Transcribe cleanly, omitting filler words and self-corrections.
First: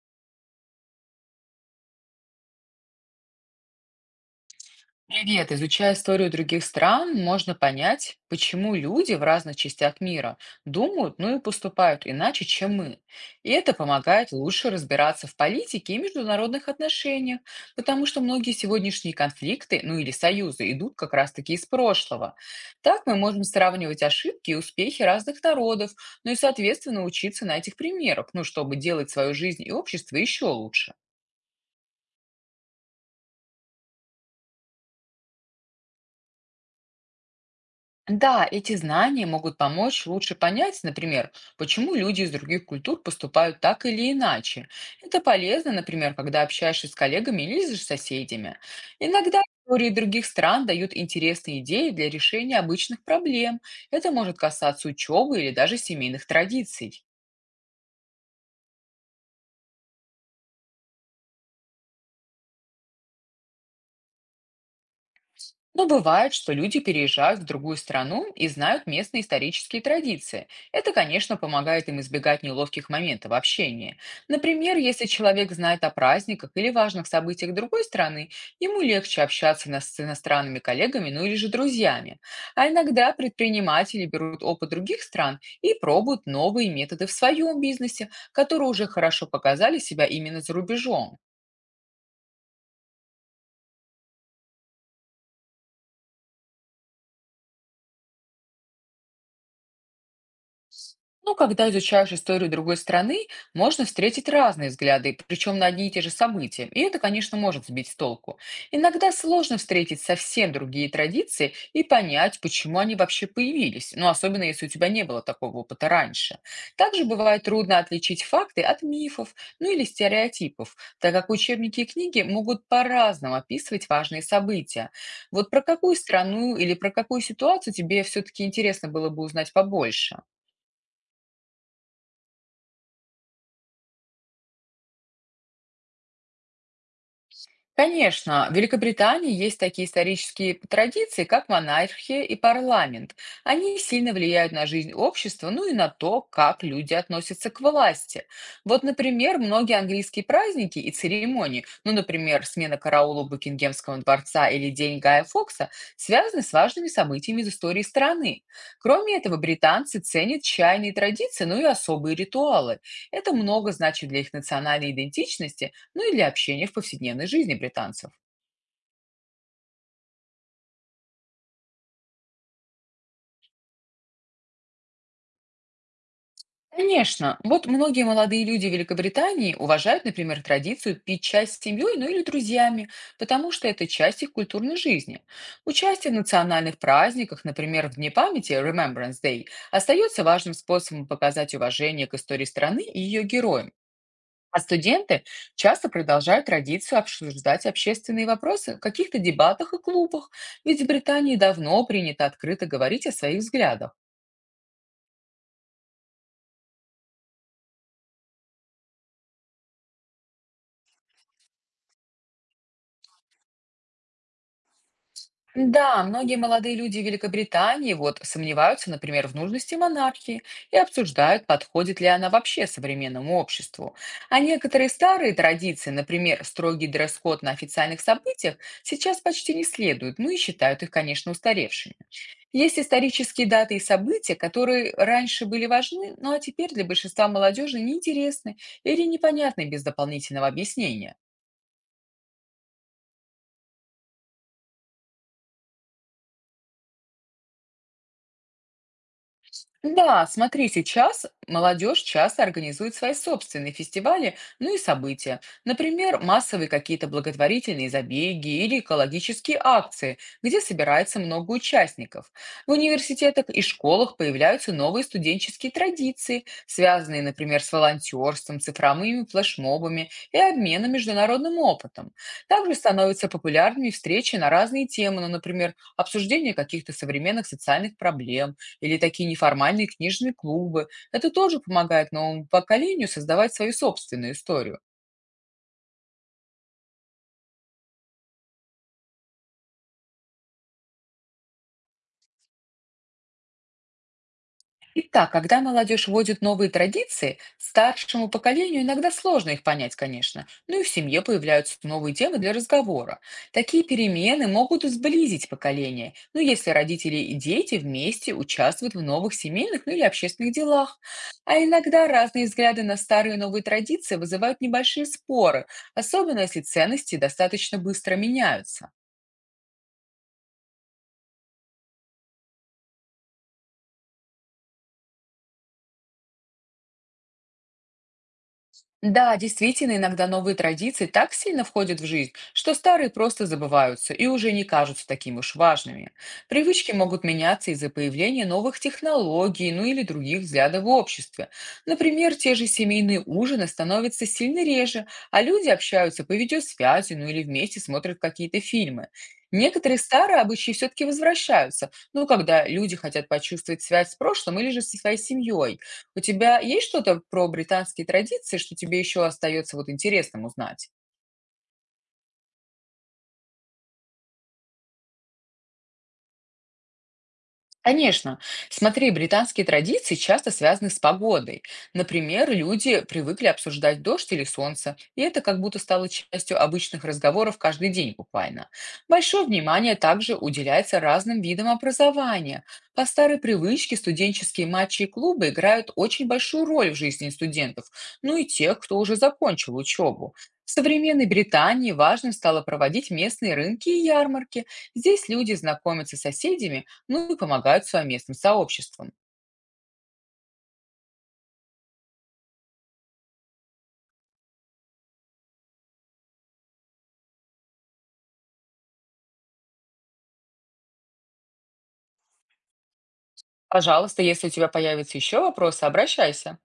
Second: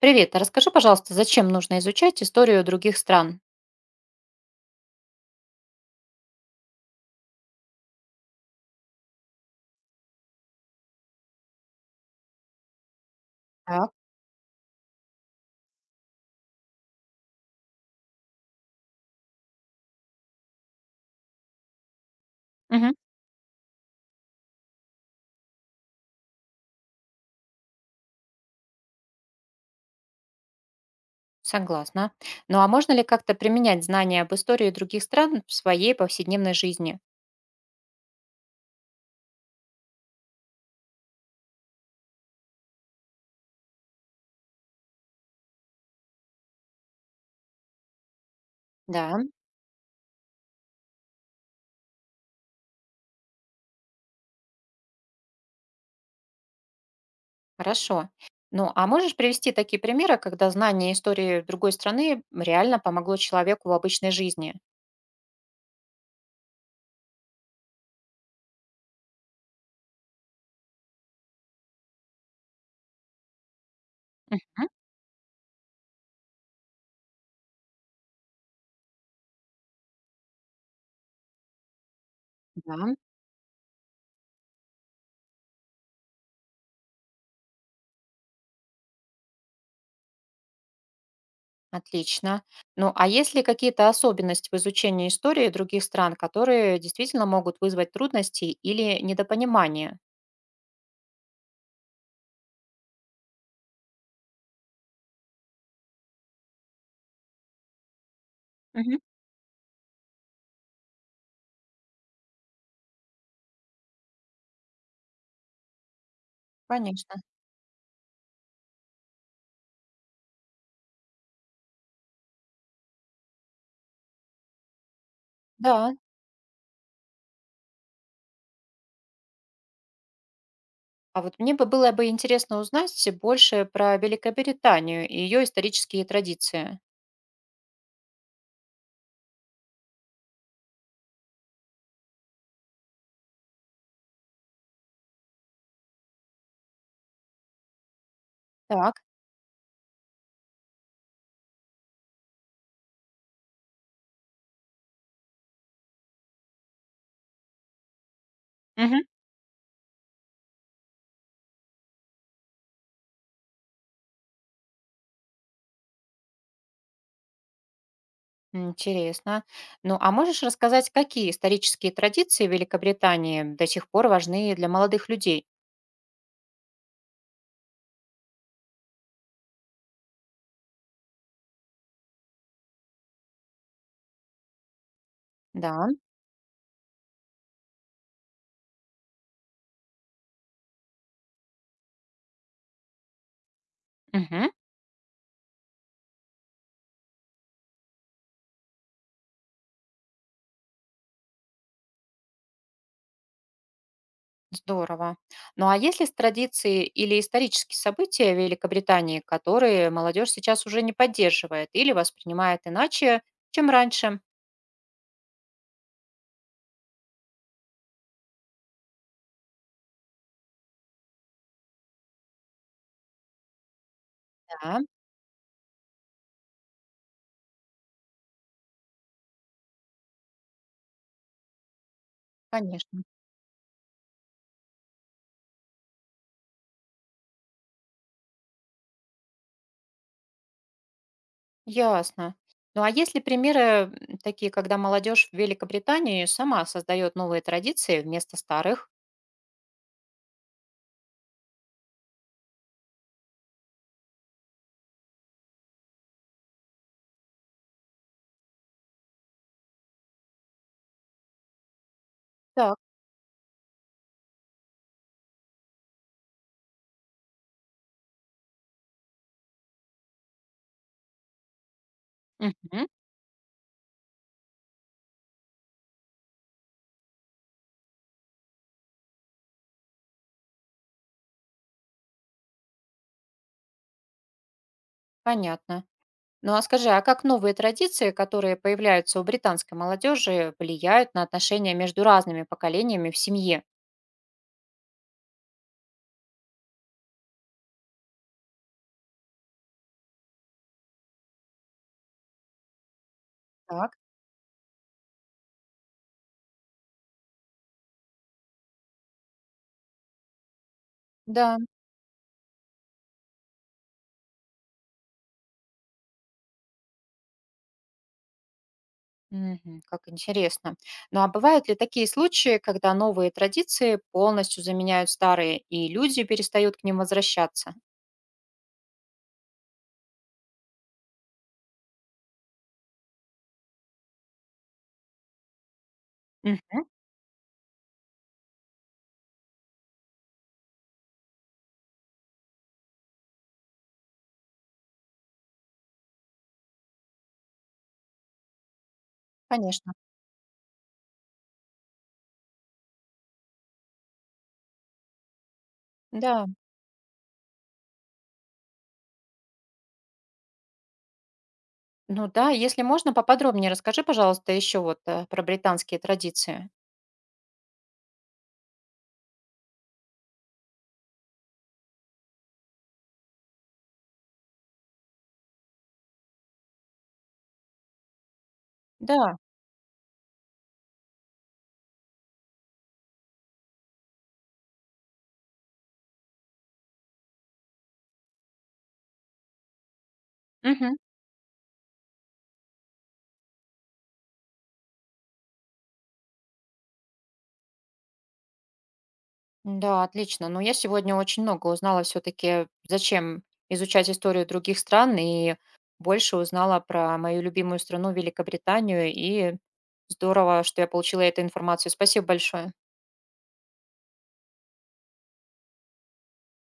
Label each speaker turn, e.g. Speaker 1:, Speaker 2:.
Speaker 1: Привет, а расскажи, пожалуйста, зачем нужно изучать историю других стран?
Speaker 2: Привет! Изучая историю других стран, можно понять, почему люди в разных частях мира думают, ну и поступают иначе, чем мы. И это
Speaker 1: Так.
Speaker 2: помогает лучше разбираться в политике и международных отношениях, потому что многие сегодняшние конфликты, ну или союзы, идут как раз-таки из прошлого.
Speaker 1: Мгм.
Speaker 2: Так мы можем сравнивать ошибки и успехи разных народов, ну и, соответственно, учиться на этих примерах, ну, чтобы делать свою жизнь и общество еще лучше.
Speaker 1: Согласна. Ну а можно ли как-то применять знания об истории других стран в своей повседневной жизни?
Speaker 2: Да, эти знания могут помочь лучше понять, например, почему люди из других культур поступают так или иначе. Это полезно, например, когда общаешься с коллегами или с соседями.
Speaker 1: Да,
Speaker 2: Иногда истории других стран дают интересные идеи для решения обычных проблем. Это может касаться учебы или даже семейных традиций.
Speaker 1: хорошо. Ну а можешь привести такие примеры, когда знание истории другой страны реально помогло человеку в обычной жизни?
Speaker 2: Но бывает, что люди переезжают в другую страну и знают местные исторические традиции. Это, конечно, помогает им избегать неловких моментов общения.
Speaker 1: Мгм.
Speaker 2: Например, если человек знает о праздниках или важных событиях другой страны, ему легче общаться с иностранными коллегами, ну или же друзьями. А
Speaker 1: Да,
Speaker 2: иногда предприниматели берут опыт других стран и пробуют новые методы в своем бизнесе, которые уже хорошо показали себя именно за рубежом.
Speaker 1: отлично. Ну а есть ли какие-то особенности в изучении истории других стран, которые действительно могут вызвать трудности или недопонимание?
Speaker 2: Ну, когда изучаешь историю другой страны, можно встретить разные взгляды, причем на одни и те же события. И это, конечно, может сбить с толку.
Speaker 1: Мгм.
Speaker 2: Иногда сложно встретить совсем другие традиции и понять, почему они вообще появились, ну, особенно если у тебя не было такого опыта раньше. Также
Speaker 1: Конечно.
Speaker 2: бывает трудно отличить факты от мифов, ну или стереотипов, так как учебники и книги могут по-разному описывать важные события. Вот про
Speaker 1: Да.
Speaker 2: какую страну или про какую ситуацию тебе все-таки интересно было бы узнать побольше?
Speaker 1: А вот мне бы было бы интересно узнать больше про Великобританию и ее исторические традиции.
Speaker 2: Конечно, в Великобритании есть такие исторические традиции, как монархия и парламент. Они сильно влияют на жизнь общества, ну и на то, как люди относятся к власти. Вот,
Speaker 1: Так.
Speaker 2: например, многие английские праздники и церемонии, ну, например, смена караула у Букингемского дворца или День Гая Фокса, связаны с важными событиями из истории страны.
Speaker 1: Мгм.
Speaker 2: Кроме этого, британцы ценят чайные традиции, ну и особые ритуалы. Это много значит для их национальной идентичности, ну и для общения в повседневной жизни британцев.
Speaker 1: Интересно. Ну, а можешь рассказать, какие исторические традиции Великобритании до сих пор важны для молодых людей?
Speaker 2: Конечно, вот многие молодые люди Великобритании уважают, например, традицию пить чай с семьей, ну или друзьями, потому что это часть их культурной жизни.
Speaker 1: Да.
Speaker 2: Участие в национальных праздниках, например, в Дне памяти Remembrance Day, остается важным способом показать уважение к истории страны и ее героям.
Speaker 1: Мгм.
Speaker 2: А студенты часто продолжают традицию обсуждать общественные вопросы в каких-то дебатах и клубах, ведь в Британии давно принято открыто говорить о своих взглядах.
Speaker 1: Здорово. Ну, а есть ли с традиции или исторические события Великобритании, которые молодежь сейчас уже не поддерживает или воспринимает иначе, чем раньше?
Speaker 2: Да, многие молодые люди Великобритании вот сомневаются, например, в нужности монархии и обсуждают, подходит ли она вообще современному обществу. А
Speaker 1: Да,
Speaker 2: некоторые старые традиции, например, строгий дресс-код на официальных событиях, сейчас почти не следуют, ну и считают их, конечно, устаревшими. Есть
Speaker 1: конечно.
Speaker 2: исторические даты и события, которые раньше были важны, ну а теперь для большинства молодежи неинтересны или непонятны без дополнительного объяснения.
Speaker 1: Ясно. Ну а есть ли примеры такие, когда молодежь в Великобритании сама создает новые традиции вместо старых?
Speaker 2: Да, смотри, сейчас молодежь часто организует свои собственные фестивали, ну и события. Например, массовые какие-то благотворительные забеги или экологические акции, где собирается много участников. В
Speaker 1: Так.
Speaker 2: университетах и школах появляются новые студенческие традиции, связанные, например, с волонтерством, цифровыми флешмобами и обменом международным опытом. Также
Speaker 1: Мгм.
Speaker 2: становятся популярными встречи на разные темы, ну, например, обсуждение каких-то современных социальных проблем или такие неформальные книжные клубы. Это тоже помогает новому поколению создавать свою собственную историю.
Speaker 1: Понятно. Ну а скажи, а как новые традиции, которые появляются у британской молодежи, влияют на отношения между разными поколениями в семье?
Speaker 2: Итак, когда молодежь вводит новые традиции, старшему поколению иногда сложно их понять, конечно, ну и в семье появляются новые темы для разговора. Такие
Speaker 1: Так.
Speaker 2: перемены могут и сблизить поколение, ну если родители и дети вместе участвуют в новых семейных ну, или общественных делах.
Speaker 1: Да,
Speaker 2: А иногда разные взгляды на старые и новые традиции вызывают небольшие споры, особенно если ценности достаточно быстро меняются.
Speaker 1: мгм, как интересно. Ну а бывают ли такие случаи, когда новые традиции полностью заменяют старые, и люди перестают к ним возвращаться?
Speaker 2: Да, действительно, иногда новые традиции так сильно входят в жизнь, что старые просто забываются и уже не кажутся такими уж важными.
Speaker 1: Мгм.
Speaker 2: Привычки могут меняться из-за появления новых технологий, ну или других взглядов в обществе. Например, те же семейные ужины становятся сильно реже, а люди общаются по видеосвязи, ну или вместе смотрят какие-то фильмы.
Speaker 1: Конечно.
Speaker 2: Некоторые старые обычаи все-таки возвращаются, ну, когда люди хотят почувствовать связь с прошлым или же со своей семьей. У
Speaker 1: Да.
Speaker 2: тебя есть что-то про британские традиции, что тебе еще остается вот интересным узнать?
Speaker 1: Ну да, если можно, поподробнее расскажи, пожалуйста, еще про британские традиции.
Speaker 2: Конечно. Смотри, британские традиции часто связаны с погодой. Например, люди привыкли обсуждать дождь или солнце, и это как будто стало частью обычных разговоров каждый день буквально.
Speaker 1: Да.
Speaker 2: Большое внимание также уделяется разным видам образования. По старой привычке студенческие матчи и клубы играют очень большую роль в жизни студентов, ну и тех, кто уже закончил учебу. В
Speaker 1: Мгм.
Speaker 2: современной Британии важным стало проводить местные рынки и ярмарки. Здесь люди знакомятся с соседями, ну и помогают своим местным сообществам.
Speaker 1: Да, отлично. Но я сегодня очень много узнала все-таки, зачем изучать историю других стран, и больше узнала про мою любимую страну Великобританию, и здорово, что я получила эту информацию. Спасибо большое.
Speaker 2: Пожалуйста, если у тебя появятся еще вопросы, обращайся.